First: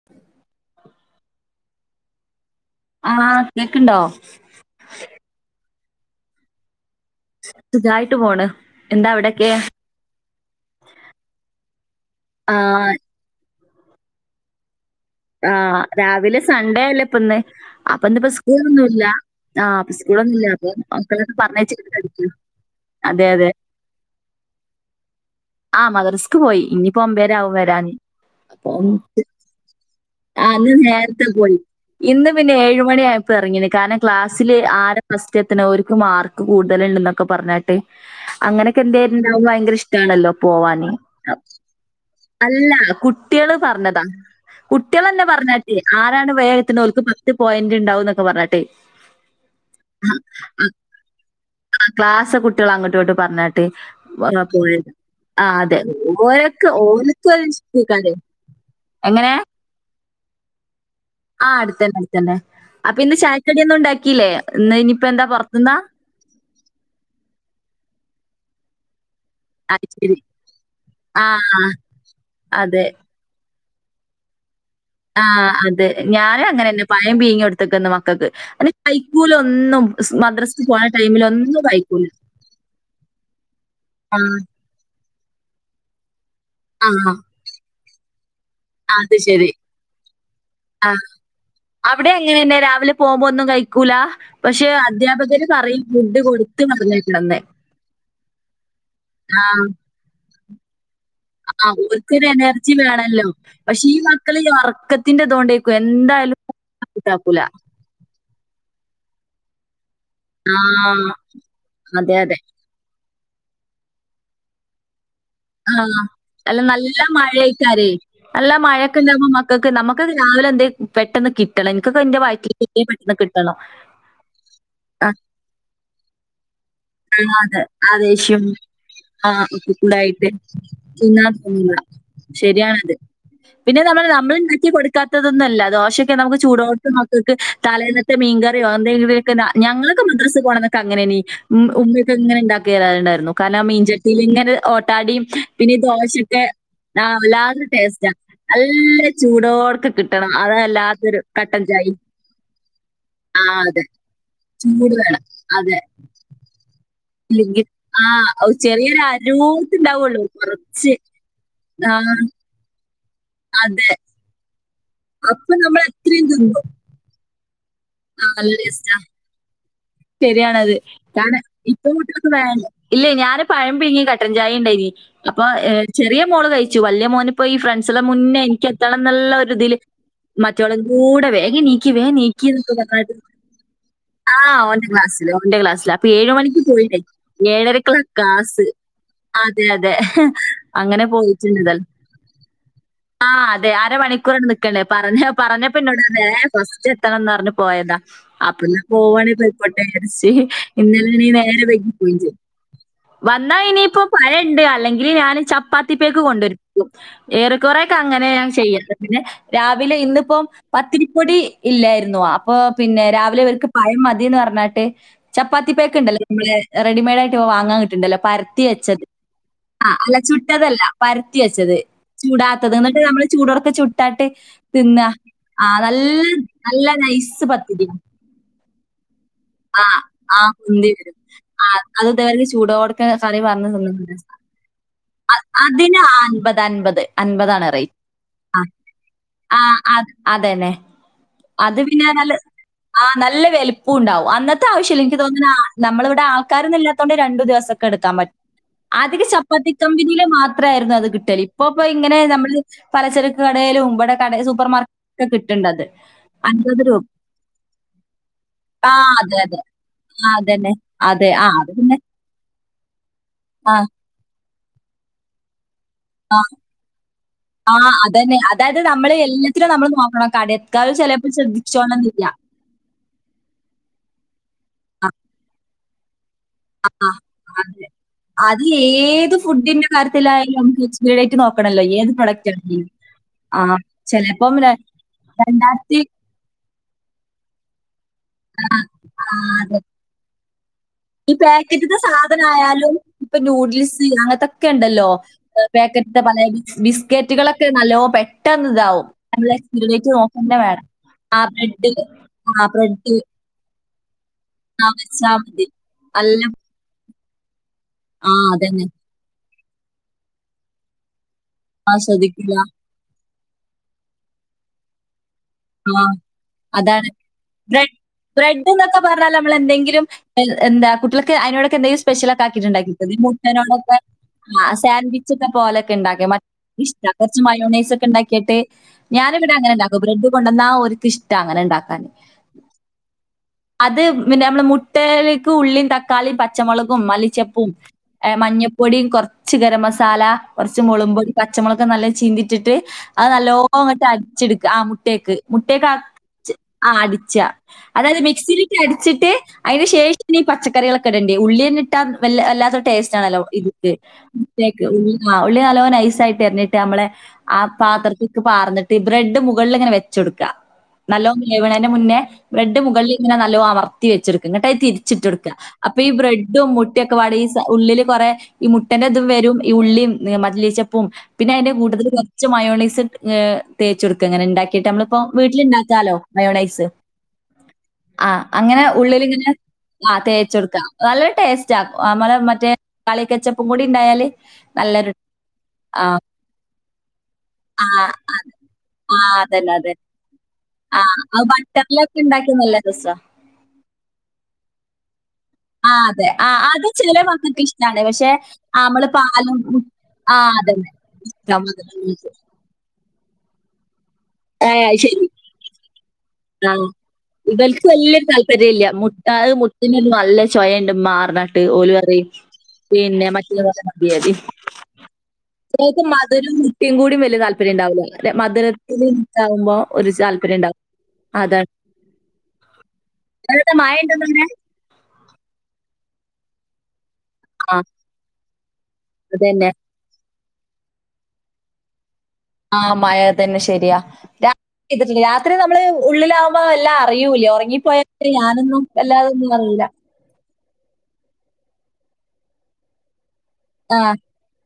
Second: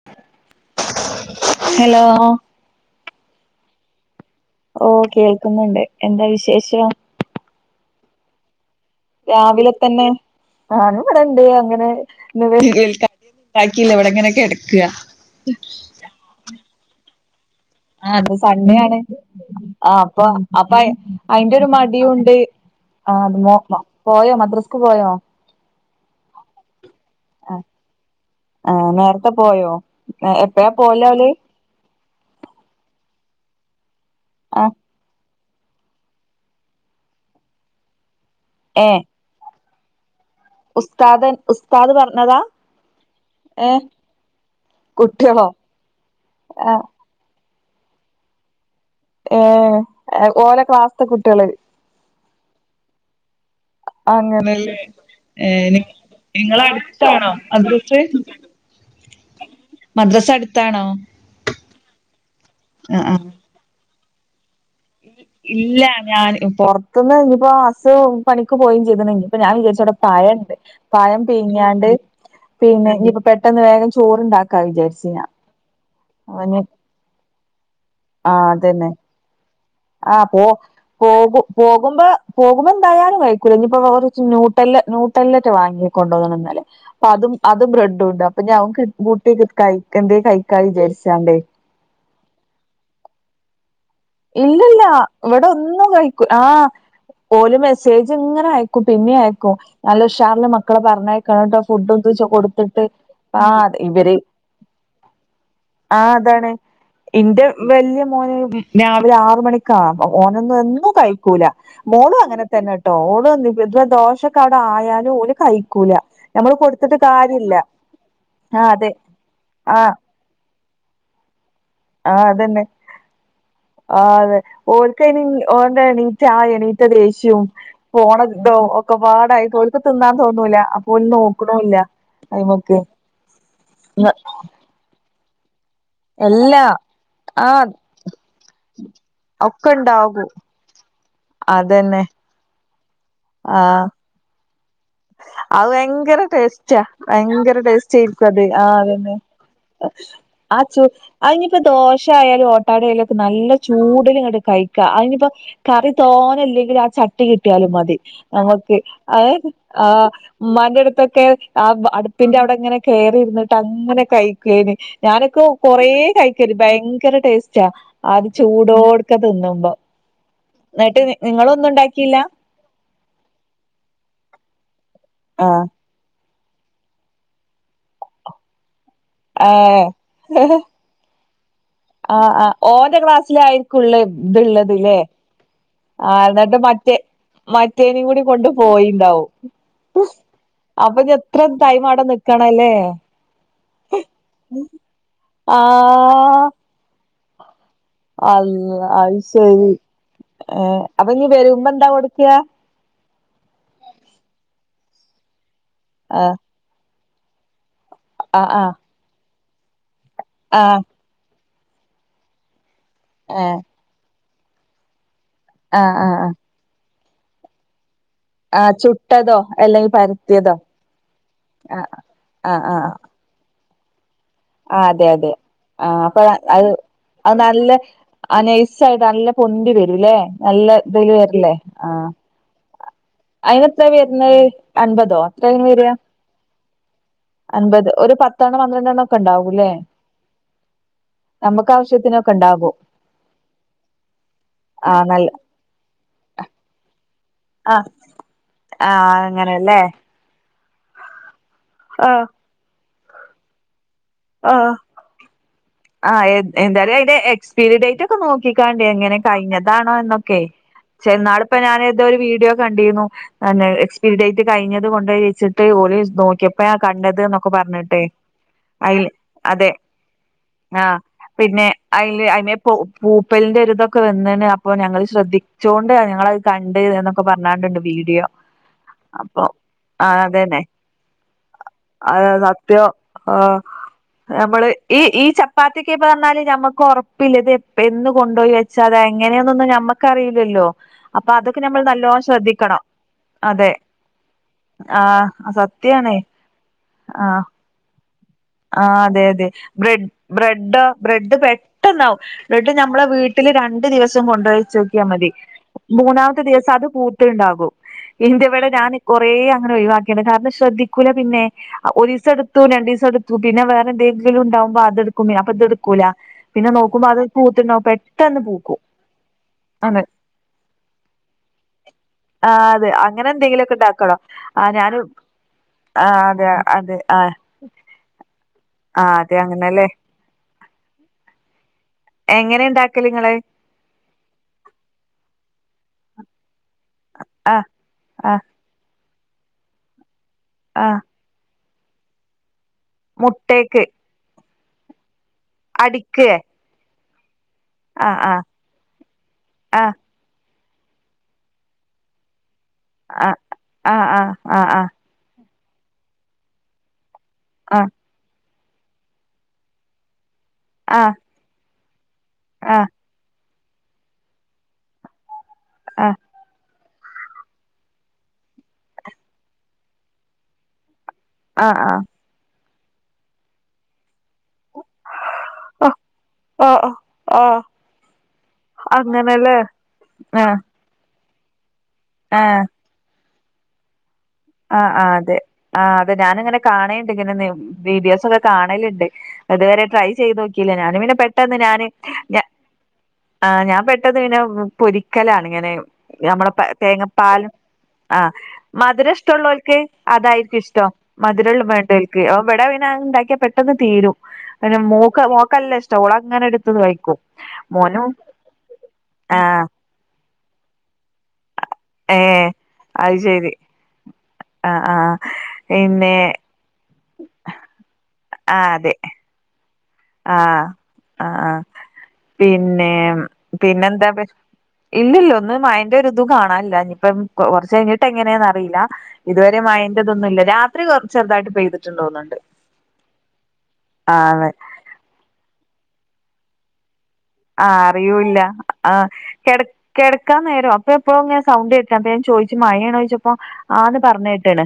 [unintelligible] Hello ആഹ് കേൾക്കണ്ടോ ഓ കേൾക്കുന്നുണ്ട് എന്താ വിശേഷം സുഖായിട്ട് പോണ് എന്താ അവിടൊക്കെ? രാവിലെ തന്നെ ഞാന് ഇവിടെണ്ട് അങ്ങനെ ഇന്ന് ആഹ് വിളിക്ക ബാക്കില്ല ഇവിടെങ്ങനൊക്കെ കെടക്ക ആഹ് രാവിലെ സൺണ്ടേയല്ലേ ഇപ്പൊന്ന് ആ ഇന്ന് സൺ‌ഡേ ആ അപ്പൊ സ്കൂളൊന്നുല്ല. അപ്പൊ മക്കളൊക്കെ അയിന്റെ ഒരു പറഞ്ഞയച്ചിട്ട് കെടക്കാ. മടിയുണ്ട് ആഹ് അതെ ഇന്ന് അതെ. മോ പോയോ മദ്രാസ്ക്ക് പോയോ ആഹ് മദ്രസ്ക് പോയി ഇനിയിപ്പോ ഒമ്പേരവും വരാന് അപ്പൊ നേർത്തെ പോയോ? ആഹ് എപ്പഴാ ഇന്ന് പോവല് നേര്ത്തെ ഓല് പോയി ഇന്ന് പിന്നെ ഏഴ് മണിയായപ്പോ ഇറങ്ങിന് കാരനംക്ലാസ്സില് ആ ആരഫസ് റ്റത്ത്ണെ ഓര്ക്ക് മാർക്ക് കൂട്തല്ണ്ട്ന്നൊക്കെ പറഞ്ഞേട്ട് അങ്ങനെക്കെ ഏ എന്തേരു ഭയങ്കര ഇഷ് ട്ടാണല്ലോ പോവാന് ഉസ്താദൻ ഉസ്താദ് പറഞ്ഞതാ അല്ല കുട്ടിയെള് ഏ പറഞ്ഞതാ. കുട്ടികളന്നെ കുട്ടികളോ പറഞ്ഞാട്ടെ ആരാണ് വേഗം ആ എത്തുന്നവർക്ക് പത്ത് പോയിന്റ് ഉണ്ടാവും എന്നൊക്കെ പറഞ്ഞണ്ട് ഏഹ് ഓലെ ക്ലാസ്ത്തെ കുട്ടികള് ആ ക്ലാസ് കുട്ടികൾ അങ്ങോട്ട് ഇങ്ങോട്ടും പറഞ്ഞാട്ട് അങ്ങനെല്ലേ പോയത് ആ ഏഹ് അതെ നിങ്ങളെ ഓരക്ക് അടുത്താണോ ഓലക്ക് മദ്രസ് [unintelligible] എങ്ങനെ മദ്രസ അടുത്താണോ ആഹ് അടുത്തണ്ടേ അടുത്തണ്ടേ ആ അടുത്തന്നെ അടുത്തന്നെ അപ്പൊ ആഹ് ഇന്ന് ആഹ് ചായക്കടിയൊന്നും ഉണ്ടാക്കില്ലേ ഇന്ന് ഇനിയിപ്പോ എന്താ പുറത്തുന്നാ ഇല്ല ഞാൻ പൊറത്തുന്ന് ഇനിയിപ്പോ അസ്സ് പണിക്ക് പോയിം ചെയ്ത്ണ്ല്ലെ ഞാൻ അത് വിചാരിച്ചവിടെ ശരി. പഴംണ്ട് പായം ആ പീങ്ങിയാണ്ട് അതെ. പിന്നെ ഇഞ്ഞിപ്പ പെട്ടെന്ന് വേഗം ചോറ്ണ്ടാക്കാ വിചാരിച്ച് ആ ഞാൻ അതെ ഞാന് ഓന് അങ്ങനെന്നെ പഴം പീങ്ങിയൊട്ത്ത്ക്ക്ണ് മക്കക്ക് [unintelligible] കൈക്കൂലൊന്നും. ആ പോ പോകു പോകുമ്പോ പോകുമ്പോ എന്തായാലും കയ്ക്കൂല ആ ഇഞ്ഞിപ്പോവേറൊചിന്നു ട്ടല്ല നൂട്ടല്ലേറ്റ വാങ്ങിക്കൊണ്ടന്ന്ണ് ന്നലെ. ആ പ്പതും അതും ബ്രെഡുണ്ട് അപ്പൊ അത് ശരി. [unintelligible] കൈക്കണ്ടെ ആഹ്. കൈക്കാവിചാരിച്ചാണ്ടേയ്. അവിടെ എങ്ങനെന്നെ രാവില പോവുംമ്പോ ഒന്നും കഴിക്കൂല? പക്ഷെ ഇല്ലില്ല, ഇവ്ട അധ്യാപകര് പറയും ഒന്നും ഫുഡ് കഴിക്കു ആ കൊടുത്ത് പറഞ്ഞയക്കണംന്ന്. ഓല് മെസ്സേജ്ങ്ങന അയ് ക്കും പിന്നിയിം അയക്കും ആഹ് നല്ല ഷാറ്ള്ള മക്കളെ പറഞ്ഞയ ഇകാട ആഹ് ഫുഡെത്തിച്ച് ഓൽക്കൊരു എനർജി കൊട്ത്തിട്ട് വേണല്ലോ. ആഹ് ദ് പക്ഷെ ഈ ഇവരേം മക്കള് ഈ ഒറക്കത്തിന്റെതോണ്ടേക്കും ആഹ് എന്തായാലും താണ് കൂട്ടാക്കൂല. ഇന്റെ വല്യയ മോനയും ഉ രാവില ആറ് മണിക്കാ ഓനൊന്നെന്നു ആഹ്. കഴിക്കൂല അതെ മോളും അതെ. അങ്ങനതന്നെ ട്ടൊ ഓള് വന്ന് പിന്നെ ദോശക്കവടായാല് ഓല് കഴിക്കൂല ആഹ്, നമ്മള് അല്ല കൊടുത്തിട്ട് നല്ല കാര്യല്ല മഴെയ്ക്കാരേ, നല്ല ആഹ് അതെ മഴക്ക്ണ്ടാവുമ്പോ മക്കക്ക് ആഹ് നമ്മക്കത് രാവില എന്തേ പെട്ടെന്ന് കിട്ടണം ഇന്ക്കൊക്കെ ന്റെ വയ അതന്നെ [unintelligible] [unintelligible] പെട്ടെന്ന് കിട്ടണം. ആഹ് അതെ, ആഹ് ഓല്ക്കയ്ന് ഓന്റെ എണീറ്റ ആ എണീറ്റ ദേഷ്യും അതെ. ആ പോണ ദേഷ്യം തൊ ആഹ് ക്കൊപ്പാടയ്റ്റ് ഓല്ക്ക് ത്ന്നാതൊ ഒക്കെക്കൂടായിട്ട് ങ്ങൂല തിന്നാൻ തോന്നൂല. അപ്പൊന്‌നോക്ക്ണൂല്ലാ അയ്മക്ക്. ക്കി കൊടുക്കാത്തതൊന്നല്ല ദോശ ക്ക് നമുക്ക് എല്ലാ ചൂടോടെത്ത്മക്കക്ക് ആ തലേന്നത്തെ മീൻങ്കറിയോ എന്തെങ്കിലുവെക്ന ഞങ്ങളൊക്കെ ഒക്കെണ്ടാകും മദ്രസ്പോണന്ന് ക്ക്ങ്ങനെനി ഉം ഉമ് അതന്നെ ഉപ്പ്യയങ്ങനെ ഇണ്ടാക്കേലേണ്ടേർന്നു കാരണം മീൻചട്ടയില് ഇങ്ങനെ ഒ അഅ് വയങ്കര ടേസ്റ്റാ ആഹ് വയങ്കര വല്ലാതൊരു ടേസ്റ്റാ. ടേസ്റ്റേര്ക്കു അത് ആഹ് നല്ല അതന്നെ. ചൂടോട്ക്കെ കിട്ടണം. അത് ആ ചൂ വല്ലാത്തൊരു അയ്നിപ്പോ കട്ടൻ ചായയും ദോശ ആയാലു ഓട്ടാടയാലൊക്കെ നല്ല ആഹ് അതെ. ചൂടിലിങ്ങട് കഴിക്ക, ചൂട് വേണം. അയ്നിപ്പോ അതെ. കറി തോനില്ലെങ്കില് ആ ചട്ടി കി ഇല്ലെങ്കിൽ ട്ടിയാലും മതി, ആഹ് ഞങ്ങക്ക് ചെറിയൊരു [unintelligible] ആഹ്, അരൂർത്തുണ്ടാവുള്ളൂ. കുറച്ച്. ഉമ്മാന്റെട്ത്തൊക്കെ ആബ ആഹ് അടുപ്പിന്റെവ്ടങ്ങനെ അതെ. കേറിരിന്നിട്ടങ്ങനെ കഴി കേനി ഞാനൊക്കെ അപ്പൊ കൊറേ നമ്മളെത്രയും തിന്നും. കഴിക്കല് ഭയങ്കര ടേസ്റ്റാ ആഹ് നല്ല ടേസ്റ്റാ. അത്ചൂടോട്ക്ക ത്ത്ന്നുമ്പോ. ശരിയാണത് [unintelligible] ഇപ്പ കുട്ടിയോക്ക് വേ ഇല്ലേ ഞാന് പഴം പീങ്ങി കട്ടൻചായണ്ടേനി അപ്പൊ ആ ഏ ചെറിയ മോള് കഴിച്ചു വല്ല്യയ മോനിപ്പോ ഈ ഫ്രസിലമുന്നേ എനിക്കത്തണംന്ന്ളള ഏ ഒരു തിൽ മറ്റൊള് കൂടെ വേഗം നീക്കി വേം ആ ആ നീക്കി ഓന്റെ [unintelligible] ക്ലാസ്സിലായിരിക്കുംള്ള ആ ഇത്ള്ളത് ല്ലേ ക്ലാസ്സില് ഓന്റെ ക്ലാസ്സില് അപ്പൊ ആഹ് ഏഴ് എന്നിട്ട് മണിക്ക് മറ്റേ പോയിട്ടേ, ഏഴരക്കുള്ള മറ്റേനും കൂടി കൊണ്ട് ക്ലാസ് പോയിണ്ടാവും അ അതെ അതെ അപ്പൊ അങ്ങനെ ഇനി എത്ര പോയിച്ചിണ്ടൽ ടൈം അവിടെ നിക്കണല്ലേ ആ അതെ അര മണിക്കൂർ നിക്കണ്ടേ പറഞ്ഞ പറഞ്ഞ പിന്നോട് വേ ആഹ് ഫസ്റ്റ് എത്തണംന്ന് പറഞ്ഞ് പോയതാ. അപ്പന്ന അള്ള അത് പോവാണെ ശരി പോയ്ക്കോട്ടെ വിജാര്ച്ച് ഏഹ് അപ്പൊ ഇനി ഇന്നലേണെ നേരെ വരുമ്പോ എന്താ വൈകിപോകിം കൊടുക്കുക ചെയ്യ വന്നാ ഇനിയിപ്പോ പഴണ്ട് അല്ലെങ്കില് ഞാൻ ചപ്പാത്തി പേക്ക് ആഹ് കൊണ്ടുവരും ഏറെ കൊറെക്കെ അങ്ങനെ ഞാൻ ആഹ് ആഹ് ചെയ്യത് പിന്നെ രാവിലെ ഇന്നിപ്പം ആഹ് പത്തിരിപ്പൊടി ഇല്ലേയ്ര്ന്നു ആ പ്പൊ പിന്നെ രാവിലെ ഏഹ് ഇവർക്ക് പഴം മതീന്ന് പറഞ്ഞാട്ട് ചപ്പാത്തി ആഹ് ആഹ് പേക്ക്ണ്ടല്ലോ ആഹ് മ്മളെ. റെഡിമെയ്ഡ് ആയിട്ട് വാങ്ങാൻ കിട്ട്ണ്ടല്ലോ പര്ത്തി ആഹ് വെച്ചത്. ചുട്ടതോ ആ അല്ലെങ്കിൽ അല്ല പരത്തിയതോ ചുട്ടതല്ല പരത്തി വെച്ചത് ആഹ് ആഹ് ചൂടാത്തത് ആഹ് എന്നിട്ട് നമ്മള് ചൂടൊട്ക്കെ ചു ട്ടാട്ട് ആഹ് തിന്ന അതെ അതെ ആ ആഹ് അപ്പൊ നല്ല നല്ല നൈസ് പത്തിരി ആ നൈസായിട്ട് നല്ല പൊന്തി വരൂല്ലേ നല്ല ഇതിൽ വരല്ലേ ആഹ് [unintelligible] ചൂടൊട്ക്കഖ അയ്നെത്രേ വെര്ണയ് അൻപ തോത്തൽ വര്യാ അതിന് അൻപത് അൻപത് അൻപതാണ് അൻപത് റേറ്റ് ഒരു പത്തെണ്ണം പന്ത്രണ്ടെണ്ണ ഒക്കെണ്ടാവൂല്ലേ. അതെനെ. അത് പിന്നെ നല്ല ഉണ്ടാകും ആ നല്ല വെലുപ്പൂണ്ടാവും, അന്നത്തെ ആവശില്ല ആഹ് എനിക്ക് നല്ല തോന്നുനാ നമ്മളിവ്ടെ ആൾക്കാരൊന്നില്ലാത്തോണ്ട് രണ്ടു ദിവസൊക്കെ ആഹ് എടുക്കാൻ പറ്റും ആഹ് ആധിക ചപ്പാത്തി അങ്ങനെല്ലേ കമ്പിനീല് മാത്രേര്ന്നു അത് കിട്ടല് ഇപ്പപ്പോ ഇങ്ങനെ ആഹ് നമ്മള് പലചരക്ക് കടയിലും വടെ. ആഹ് ആഹ് എൻ അൻപത് എന്തായാലും രൂപ അയിന്റെ എക്സ്പിരി ഡേറ്റൊക്കെ നോക് ക്കിക്കാണ്ടി ആ എങ്ങനെ അതെ അതെ കഴിഞ്ഞതാണോ ആ എന്നൊക്കെ അതന്നെ ചെ അതെ എന്നാള ആ ഇപ്പ അത് പിന്നെ ഞാനെതോ ഒരു വീഡിയോ കണ്ടിരുന്നു ആ എക്സ്പിരിഡൈറ്റ് കഴിഞ്ഞത് കൊണ്ട് വച്ചിട്ട് ഓല് നോക്കിയപ്പ കണ്ടത് എന്നൊക്കെ ആ പറഞ്ഞിട്ടെ അതന്നെ അതായത് അയില് നമ്മള് അതെ എല്ലാത്തിലും നമ്മൾ നോക്കണം കടെയെക്കാലും ആഹ് ചിലപ്പോൾ പിന്നെ ശ്രദ്ധിച്ചോണം എന്നില്ല അയില് അയിമേ പൂപ്പലിന്റെ ഒരിതൊക്കെ വന്നണ് അപ്പൊ ഞങ്ങള് ശ്രദ്ധിച്ചോണ്ട് ഞങ്ങളയ് കണ്ട് എന്നൊക്കെ പറഞ്ഞാണ്ടണ്ട് അതെ വീഡിയോ അത് ഏത് അപ്പൊ ഫുഡിന്റെ ആ കാര്യത്തിലായാലും അതെന്നെ നമുക്ക് എക്സ്പയറി ഡേറ്റ് നോക്കണല്ലോ ഏത് ആ അതെ പ്രൊഡക്റ്റ് സത്യം ആണെങ്കിലും. ആഹ് ആ ചെലപ്പം ര നമ്മള് ഈ ഈ ചപ്പാത്തിയൊക്കെ രണ്ടായിരത്തി പറഞ്ഞാല് നമ്മക്ക് ഉറപ്പില്ലത് ഇത് ഇന്ന് കൊണ്ടുപോയി വെച്ചതാ ആ, എങ്ങനെയന്നൊന്നും നമ്മക്കറിയില്ലല്ലോ ഈ പേക്കറ്റത്തെ സാധന ആയാലും ഇപ്പൊ അതെ നന്യൂഡിൽസ് അങ്ങനത്തൊക്കെ ആ ഉണ്ടല്ലോ സത്യാണ് പേക്കറ്റ്ത്തെ പലെ ബിസ്ക്കറ്റുകളൊക്കെ നല്ലോ പെ ആ അതെ അതെ ബ്ര ബ്രെഡോ വേണം. ബ്രെഡ് ആ ബ്രെഡ് പെട്ടെന്നാാവും ആ ബ്രഡ് നമ്മളെ ബ്രെഡ് വീട്ടിൽ ട്ടില്‌ രണ്ടു ദിവസം ആ കൊണ്ടോയിച്ചോക്കിയാ മതി വെച്ചാ നല്ല മൂന്നാമത്തെ ദിവസം അത് പൂത്ത്ണ്ടാവും ആ ഇന്റെവിടെ അതന്നെ. ഞാൻ കൊറേഅങ്ങനെ ഒഴിവാക്കിയണ്ട് കാരണം ശ്രദ്ധിക്കൂല പിന്നെ ആ ഒരീസം ശ്രദ്ധിക്കില്ല. എടുത്തു രണ്ടീസം എടുത്തു പിന്നെ വേറെ എന്തെങ്കിലും ഉണ്ടകുമ്പോ അതെടു ക്കും അപ്പൊ ഇത് എടുക്കൂല ആ പിന്നെ അതാണ്. നോക്കുമ്പോ അത് പൂത്തിണ്ടാവും ബ്രെഡ് പെട്ടന്ന് ബ്രെഡ് പൂക്കും എന്നൊക്കെ പറഞ്ഞാൽ നമ്മൾ അതെ എന്തെങ്കിലും എന്താ കുട്ടികൾക്ക് അതിനോടോക്കെ എന്തെങ്കിലും സ്പെഷ്യൽ ഒക്കെ ആഹ് അതെ ആക്കിയിട്ടുണ്ടാക്കിയിട്ട അങ്ങനെ എന്തെങ്കിലുമൊക്കെ മുട്ടനോടൊക്കെ ഉണ്ടാക്കണം ആ ആഹ് ഞാന് സാൻവിച്ച് ച്ച്ക്കെ പോലൊക്കെ ആഹ് ഉണ്ടാക്കിയ മ അതെ അതെ ഇഷ്ട ആഹ് കുറച്ച് മയോണൈസ് ഒക്കെ ഉണ്ടാക്കിയിട്ട് ആഹ് അതെ ഞാനിവിടെ അങ്ങനെ അങ്ങനെല്ലേ ഉണ്ടാക്കും ബ്രെഡ് കൊണ്ടുവന്നാ ഓരുക്ക് ഇഷ്ട അങ്ങനിണ്ടാക്കാൻ എങ്ങനെ ഉണ്ടാക്കല് നിങ്ങള് അത് പിന്നെ നമ്മള് മുട്ടയിലേക്ക് ഉള്ളിയും തക് ക്കാളി പച്ചമുളകും ആഹ് മല്ലിച്ചെപ്പും ആഹ് മഞ്ഞൾപ്പൊടിയും കുറച്ച് ഗരം മസാല കുറച്ച് ആഹ് മുളക് പൊടിയും പച്ചമുളക് നല്ല ചീന്തിച്ചിട്ട് അത് നല്ലോ മുട്ടേക്ക് അങ്ങോട്ട് അരച്ചെടുക്കുക ആഹ് മുട്ടക്ക് മുട്ടേക്ക അടിക്കേ ആ അടിച്ച ആ അതായത് ആ മിക്സിയിലിട്ട് അടിച്ചിട്ട് ആ അതിന് ശേഷം ഈ പച്ചക്കറികളൊക്കെ ഇടണ്ടി ഉള്ളി തന്നെ ഇട്ടാൽ വല്ലാത്തൊരു ടേസ്റ്റ് ആ ആണല്ലോ ഇത് ആ ആ ആ ആ [unintelligible] ആഹ് ഉള്ളി നല്ലോ നൈസായിട്ട് അറിഞ്ഞിട്ട് നമ്മളെ ആ പാത്രത്തിലേക്ക് പകർന്നിട്ട് ബ്രെഡ് മുകളിൽ ഇങ്ങനെ വെ ച്ചൊടുക്ക ആഹ് [unintelligible] മുന്നേ ബ്രെഡ് മുകളിൽ ഇങ്ങനെ നല്ലോ അമർത്തി വെച്ചോടുക്ക എന്നിട്ടത് തിരി ച്ചിട്ട് കൊടുക്കുക അപ്പൊ ആ ഈ ബ്രെഡും മു ട്ടയൊക്കെ വാടി ഈ ഉള്ളില് കുറെ ഈ മുട്ടന്റെ ഇതും വരും ഈ ഉള്ളിയും മല്ലിച്ചെപ്പും പിന്നെ ആ അതിൻ്റെ ആ കൂട്ടത്തിൽ കുറച്ച് മയോണൈസും തേച്ചൊടുക്കുക അങ്ങനെ ഉണ്ടാക്കിയിട്ട് നമ്മള് ഇപ്പൊ വീട്ടില് ഓ ഉണ്ടാക്കാലോ ഓ മയോണൈസ് ഓ ഓ ആഹ് അങ്ങനെ ഉള്ളിലിങ്ങനെ അങ്ങനെല്ലേ ആ തേച്ചൊടുക്കാം നല്ല ടേസ്റ്റ് ആ നമ്മളെ ആ മറ്റേ കളിക്കച്ചെപ്പും കൂടി ഉണ്ടായാല് ആഹ് ആഹ് അതെ ആഹ് അതെ ഞാനിങ്ങനെ കാണെണ്ട് ഇങ്ങനെ ആഹ് വീഡിയോസൊക്കെ അതെ. കാണലുണ്ട് ആഹ് അതന്നെ ഇതുവരെ അതെ. ട്രൈ ചെയ്ത് നോക്കിയില്ല ഞാനും പിന്നെ ആഹ് അത് പെട്ടെന്ന് ഞാന് ബട്ടറിലൊക്കെ ഞ ഇണ്ടാക്കിയാ നല്ല രസാ. ആഹ് ഞാൻ പെട്ടെന്ന് പിന്നെ പൊരി ക്കലാണ് ഇങ്ങനെ ആഹ് അതെ. നമ്മളെ ആഹ് അത് ചില തേങ്ങപ്പാലും മക്കൾക്ക് ഇഷ്ടാണ്. ആഹ് പക്ഷെ ആഹ് നമ്മള് മധുരഷ് പാലും ട്ടൊള്ളോർക്ക് ആഹ് അതായിരിക്കും അതന്നെ. ഇഷ്ടം മധുരം ഏഹ് വേണ്ടോൽക്ക് ഇവിടപിന്ന ഉണ്ടാക്കിയാ പെട്ടെന്ന് തീരും പിന്നെ അത് മോക്ക് ശരി. മോക്കല്ല ഇഷ്ടം ഓളങ്ങനെ എടുത്തത് ആഹ്. കഴിക്കും ഇവൽക്ക് മോനും ആഹ് ഇതിനൊരു നല്ല ചൊയയുണ്ട് മ്മാ റിഞ്ഞിട്ട് ഏഹ് [unintelligible] അത് പിന്ന ശരി ആഹ് ആഹ് [unintelligible] പിന്നെ മധുരവെന്ന് എനിക്കും കൂടി വലിയ താല്പര്യം ഉണ്ടാവൂല ആഹ് അതെ മധുരത്തിന് ഇതാകുമ്പോ ഒരു താല്പര്യം ആഹ് ഉണ്ടാവും ആഹ് ആഹ് അതാണ് പിന്നെ അവിടെ മഴ പിന്നെന്താ ഉണ്ടോന്ന് അവിടെ? ഇല്ല ഇല്ല ഒന്ന് മയേന്റെ ഒരിതും കാണാനില്ല ഇനിയിപ്പം കുറച്ച് ആഹ് കഴിഞ്ഞിട്ട് എങ്ങനെയെന്നറിയില്ല ഇതുവരെ അതന്നെ. മയെ ഇതൊന്നും ഇല്ല രാത്രി കൊർച്ച് ചെറുതായിട്ട് പെയ്തിട്ട്ണ്ട് തോന്നുന്നുണ്ട് ആഹ് മഴ തന്നെ ശരിയാ രാത്രി പെയ്തിട്ട രാത്രി നമ്മള് ഉള്ളിലാകുമ്പോ അല്ല ആഹ് അറിയൂല്ല ആ വല്ലാതൊന്നും കെട് അറിയില്ല. കിടക്കാൻ നേരാ അപ്പ എപ്പോ ഞാൻ സൗണ്ടേട്ട അപ്പ ഞാൻ ചോദിച്ചു മഴയാണ് ചോയ്ച്ചപ്പോ ആന്ന് ആഹ് പറഞ്ഞേട്ട്ണ്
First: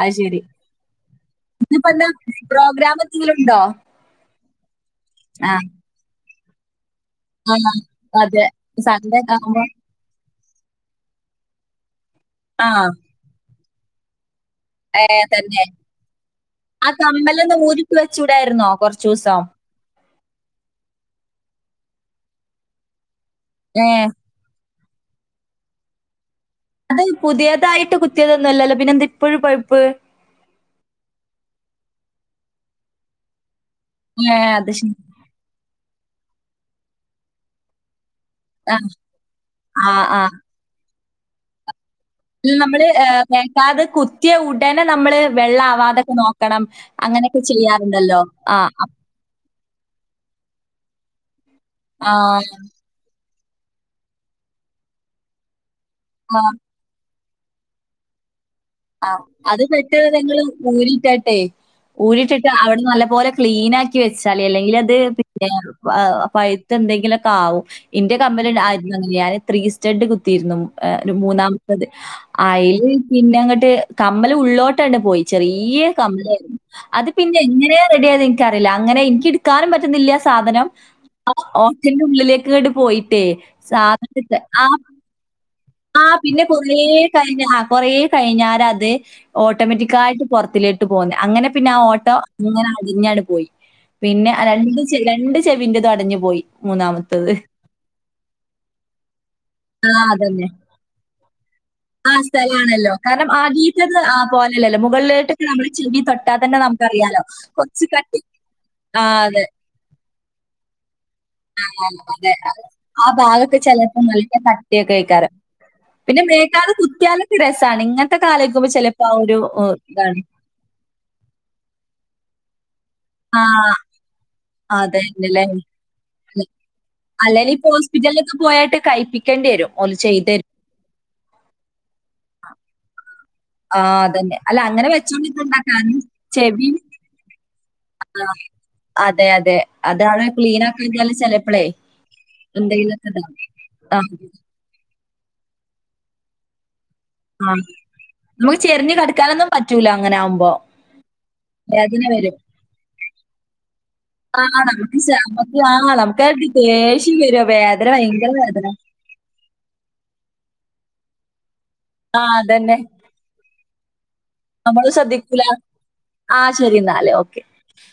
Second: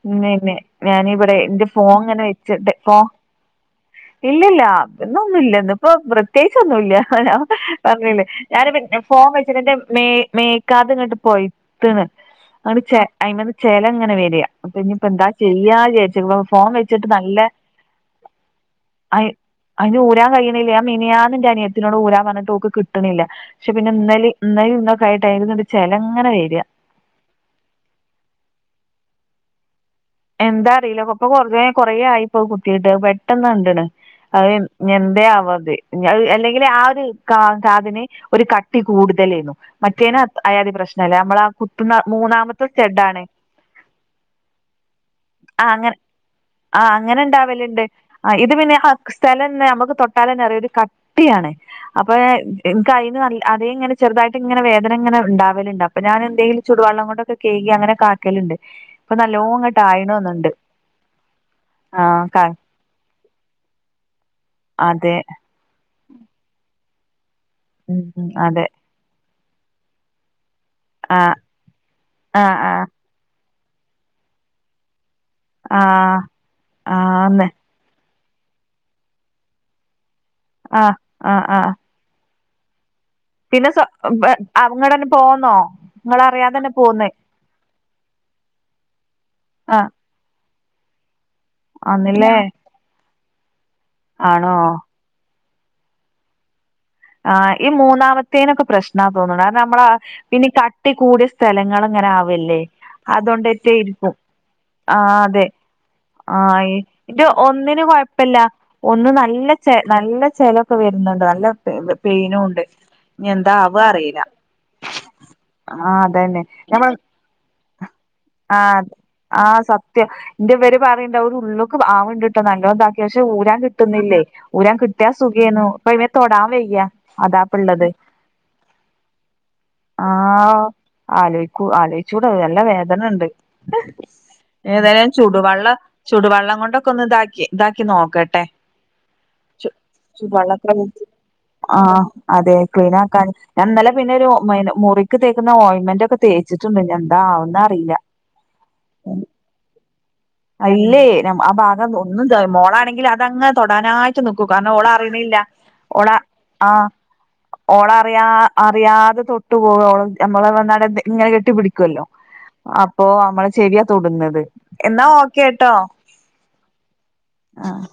അത് ശരി. ഇല്ലെല്ലെ ഞാനിവിടെ എന്റെ ഇന്നിപ്പോ ഫോൺ എന്താ ഇങ്ങനെ പ്രോഗ്രാം വെച്ചെട്ടിപ്പോ എന്തെങ്കിലും ഉണ്ടോ? ഇല്ലില്ല ഇന്നൊന്നും ഇല്ല ആഹ് ഇന്നിപ്പൊ പ്രത്യേകിച്ചൊന്നുല്ല ആ ആഹ് പറഞ്ഞില്ലേ അതെ. ഞാന് പിന്നെ സൺഡേ ഫോൺ ഒക്കെ ആവുമ്പോ വെച്ചിട്ടെന്റെ മേ മേക്കാതങ്ങട്ട് പോയിത്ത്ന്ന് ആഹ് അതിനകത്ത്ന്ന് ചെലങ്ങനെ വെര അപ്പൊ ഏഹ് ഇനിപ്പോന്താ തന്നെ ചെയ്യാവിചാരിച്ചക്ക്ണ് ഫോൺ ആ വെച്ചിട്ട് നല്ല കമ്മലൊന്ന് ഊരിക്ക് വെച്ചൂടായിരുന്നോ കുറച്ചു അയ് ദിവസം അയ്ന് ഊരാൻ കഴിയണില്ല ഞാൻ മിനിഞ്ഞാന്ന് എന്റെ അനിയത്തിനോട് ഊരാൻ പറഞ്ഞിട്ട് ഓക്ക് കിട്ടണില്ല പക്ഷെ ഏ പിന്നെ ഇന്നലെ ഇന്നലെ ഇന്നൊക്കെ ആയ്ട്ട് അയിൽനിന്നു ചെലം ഇങ്ങനെ വെരാ അത് പുതിയതായിട്ട് കുത്തിയതൊന്നുംല്ലല്ലോ പിന്നെ എന്താ ഇപ്പോഴും പഴുപ്പ് എന്താന്നറിയില്ല അപ്പ കൊറേ കൊറേ ആയി പ്പൊ കുത്തിട്ട് പെട്ടന്ന് കണ്ടണ് ഏ അത് ശരി [unintelligible] അല്ലങ്കിൽ ആ ഒരു [unintelligible] ഒരു ആ കട്ടി കൂടുതലയിന്നു ആ ആ മറ്റേന് ആയാതി പ്രശ്നല്ല നമ്മള കുത്തുന്ന മൂന്നാമത്തെ സ്റ്റെഡ് ആണ്. കാത് കുത്തിയ ഉടനെ നമ്മള് ആ അങ്ങനെ വെള്ളാവാതൊക്കെ നോക്കണം ആ അങ്ങനെ അങ്ങനെയൊക്കെ ഉണ്ടാവലുണ്ട് ചെയ്യാറുണ്ടല്ലോ ഇത് ആ പിന്നെ സ്ഥലം നമുക്ക് തൊട്ടാലന്നെ അറിയ ഒരു കട്ടിയാണ് അപ്പ ആ കയ്ന നൽ ആദ്യെങ്ങെനെ ചെറുതായിട്ടങ്ങനെ വേദനങ്ങനെ ഇണ്ടാവല്ണ്ട്. അപ്പ ആ, ഞാനന്തെയ്യും ചുടുവെള്ളം കൊണ്ടൊക്കെ കയ്കി അങ്ങനെക്കാക്കല്ണ്ട്. ഇപ്പൊ നല്ലോങ്ങ റ്റ് നിങ്ങൾ ഊരിട്ടാട്ടെ ആ ക ഊരിട്ടിട്ട് അവിടെ നല്ല പോലെ ക്ലീനാ ക്കി വെച്ചാളി. അല്ലെങ്കിലത് അതെ പിന്നെ പ പഴ്ത്ത് എന്തെങ്കിലൊക്കെ ആവും. ഉം ഇന്റെ ഉം, കമ്മല് അതെ [unintelligible] [unintelligible] ഞാന് ത്രീ സ്റ്റഡ് കുത്തിയിരുന്നു. ഒരു ആ മൂന്നാമത്തത് ആ ആ അയ്ൽ പിന്നെങ്ങ ട്ട് കമ്മല് ഉള്ളോട്ടണ്ട് പോയി. ആ ചെറിയ കമ്മല് അത് പിന്നെ ആന്ന് എങ്ങനെ റെഡിയായത് ഇ ൻക്കറീല്ല. അങ്ങനെ ഇൻക്ക് ഇട്ക്കാനും പറ്റുന്നില്ല സാധനം. ആ ആ ആ [unintelligible] ന്റെ ഉള്ളിലേക്ക് ങ്ങട് പോയി ട്ടെ പിന്നെ സ്വ സാധൻത്തിൻ്റെ ആഹ് ഇങ്ങടന്നെ പോന്നോ ആഹ് പിന്നെ നിങ്ങളറിയാതെ തന്നെ കുറേ പോന്ന് കഴിഞ്ഞ് ആഹ് കൊറേ കഴിഞ്ഞാരെ അ ത് ആ ഓട്ടോമാറ്റിക്കായ്ട്ട് പുറത്തിലേട്ട് പോന്ന്. അങ്ങനെ പിന്നെ ആ ഓട്ടോ ആന്നില്ലേ ഇങ്ങന അടിഞ്ഞാണ്ട് പോയി. പിന്നെ ആണോ രണ്ട്ചെ രണ്ട് ചെവിൻറതും അടിഞ്ഞു പോയി മൂന്നാമ ആ ഈ മൂന്നാമത്തേനൊക്കെ പ്രശ്നാ തോന്നുണ് അത് നമ്മള ആ അതന്നെ. പിന്നെ കട്ടി കൂടിയ സ്ഥലങ്ങൾ ആ ങ്ങനാവല്ലേ സ്ഥലാണല്ലോ. അ കാരണം ആദ്യത്തേത് അതോണ്ടറ്റായ്ര്ക്കും ആ പോലെയല്ലല്ലോ. ആ മുകളിലോട്ടൊക്കെ അതെ നമ്മള് ചെവി തൊട്ടാ ആ തന്നെ നമുക്കറിയാലോ. ഒന്നിനു കൊറച്ച് കൊയ് കട്ടി പ്പല്ല. ആ ഒന്ന് അതെ നല്ല ച നല്ല ചലൊക്കെ വരുന്നുണ്ട് നല്ല അതെ. പെയിനുണ്ട്. ആ ഇനിന്താ ഭാഗൊക്കെ ആവാ ചെലപ്പം അറിയില്ല. നല്ല കട്ടിയൊക്കെ ആയിക്കാരം. ആഹ് പിന്നെ അതന്നെ മേക്കാതെ ഞമ്മൾ കുത്തിയാലൊക്കെ രസാണ്. ഇങ്ങനത്തെ കാലായിക്കുമ്പോ ആഹ് ചെലപ്പോ ആ ഒരു ആഹ് ഏഹ് സത്യം, ഇതാണ്. ന്റെവര് പറയ്ണ്ട ഒരു ഉള്ളൊക്ക് ആവണ്ട്ട്ടോ നല്ലോതാക്ക പക്ഷെ ആ ഊരാൻ കിട്ടുന്നില്ലേ. ഊരാൻ കിട്ടിയാ സുഖായ്നു. ഇപ്പൊ അയ്‌മെ തൊടാ അല്ലെലിപ്പ ഹോസ്പിറ്റലിലൊക്കെ പോയട്ട് കയ്പ്പിക്കേണ്ടി വരും ഓല് ചെയ്ത് തരും ആ ആലോയ്ക്കൂ ആലോയ്ച്ചൂടാ നല്ല വേദനണ്ട്. ആ അതന്നെ. അല്ല അങ്ങനെ ഏതായും വെച്ചോണ്ടിരിക്കണ്ട. ചുടുവെള്ളം കാരണം ചുടുവെള്ളം ചെവി കൊണ്ടൊക്കെ ഒന്ന് താക്കി ഇതാക്കി നോക്കട്ടെ അതെ അതെ ചു അതാണ് ചുടുവെള്ളൊക്കെ ക്ലീനാക്കിഞ്ഞാൽ ചിലപ്പള് ആഹ് അതെ ക്ലീൻ ആക്കാൻ ഞാൻ ഇന്നലെ ആ പിന്നെ ഒരു മിൻ മുറി ക്ക് തേക്കുന്ന ഓയിന്മെന്റ് ഒക്കെ തേച്ചിട്ടുണ്ട്ഇനി ആ എന്താവാന്ന് അറിയില്ല. നമുക്ക് ചെരിഞ്ഞ് കടക്കാനൊന്നും പറ്റൂല അങ്ങനെ ആവുമ്പോ അല്ലേ ആ ഭാഗം വേദന ഒന്നും വരും മോളാണെങ്കിൽ അതങ്ങ തൊടാനായിട്ട് ആ നിക്കൂ കാരണം നമുക്ക് ശ- ഓളറിയണില്ല. നമുക്ക് ആ ഓള നമുക്ക് അത് ആഹ് ദേഷ്യം വരും ഓള വേദന അറിയ ഭയങ്കര വേദന അറിയാതെ തൊട്ടു ട്ട്പോ നമ്മള വനാണ്ട് ങ്ങനെ കെട്ടി പിടി ല്ലോ. ആ അതന്നെ അപ്പൊ നമ്മള് ചെവിയാ തൊടുന്നത്. എന്നാ ഓക്കെ ട്ടോ ആഹ് ശരി ന്നാല്. ഓക്കെ. ആഹ്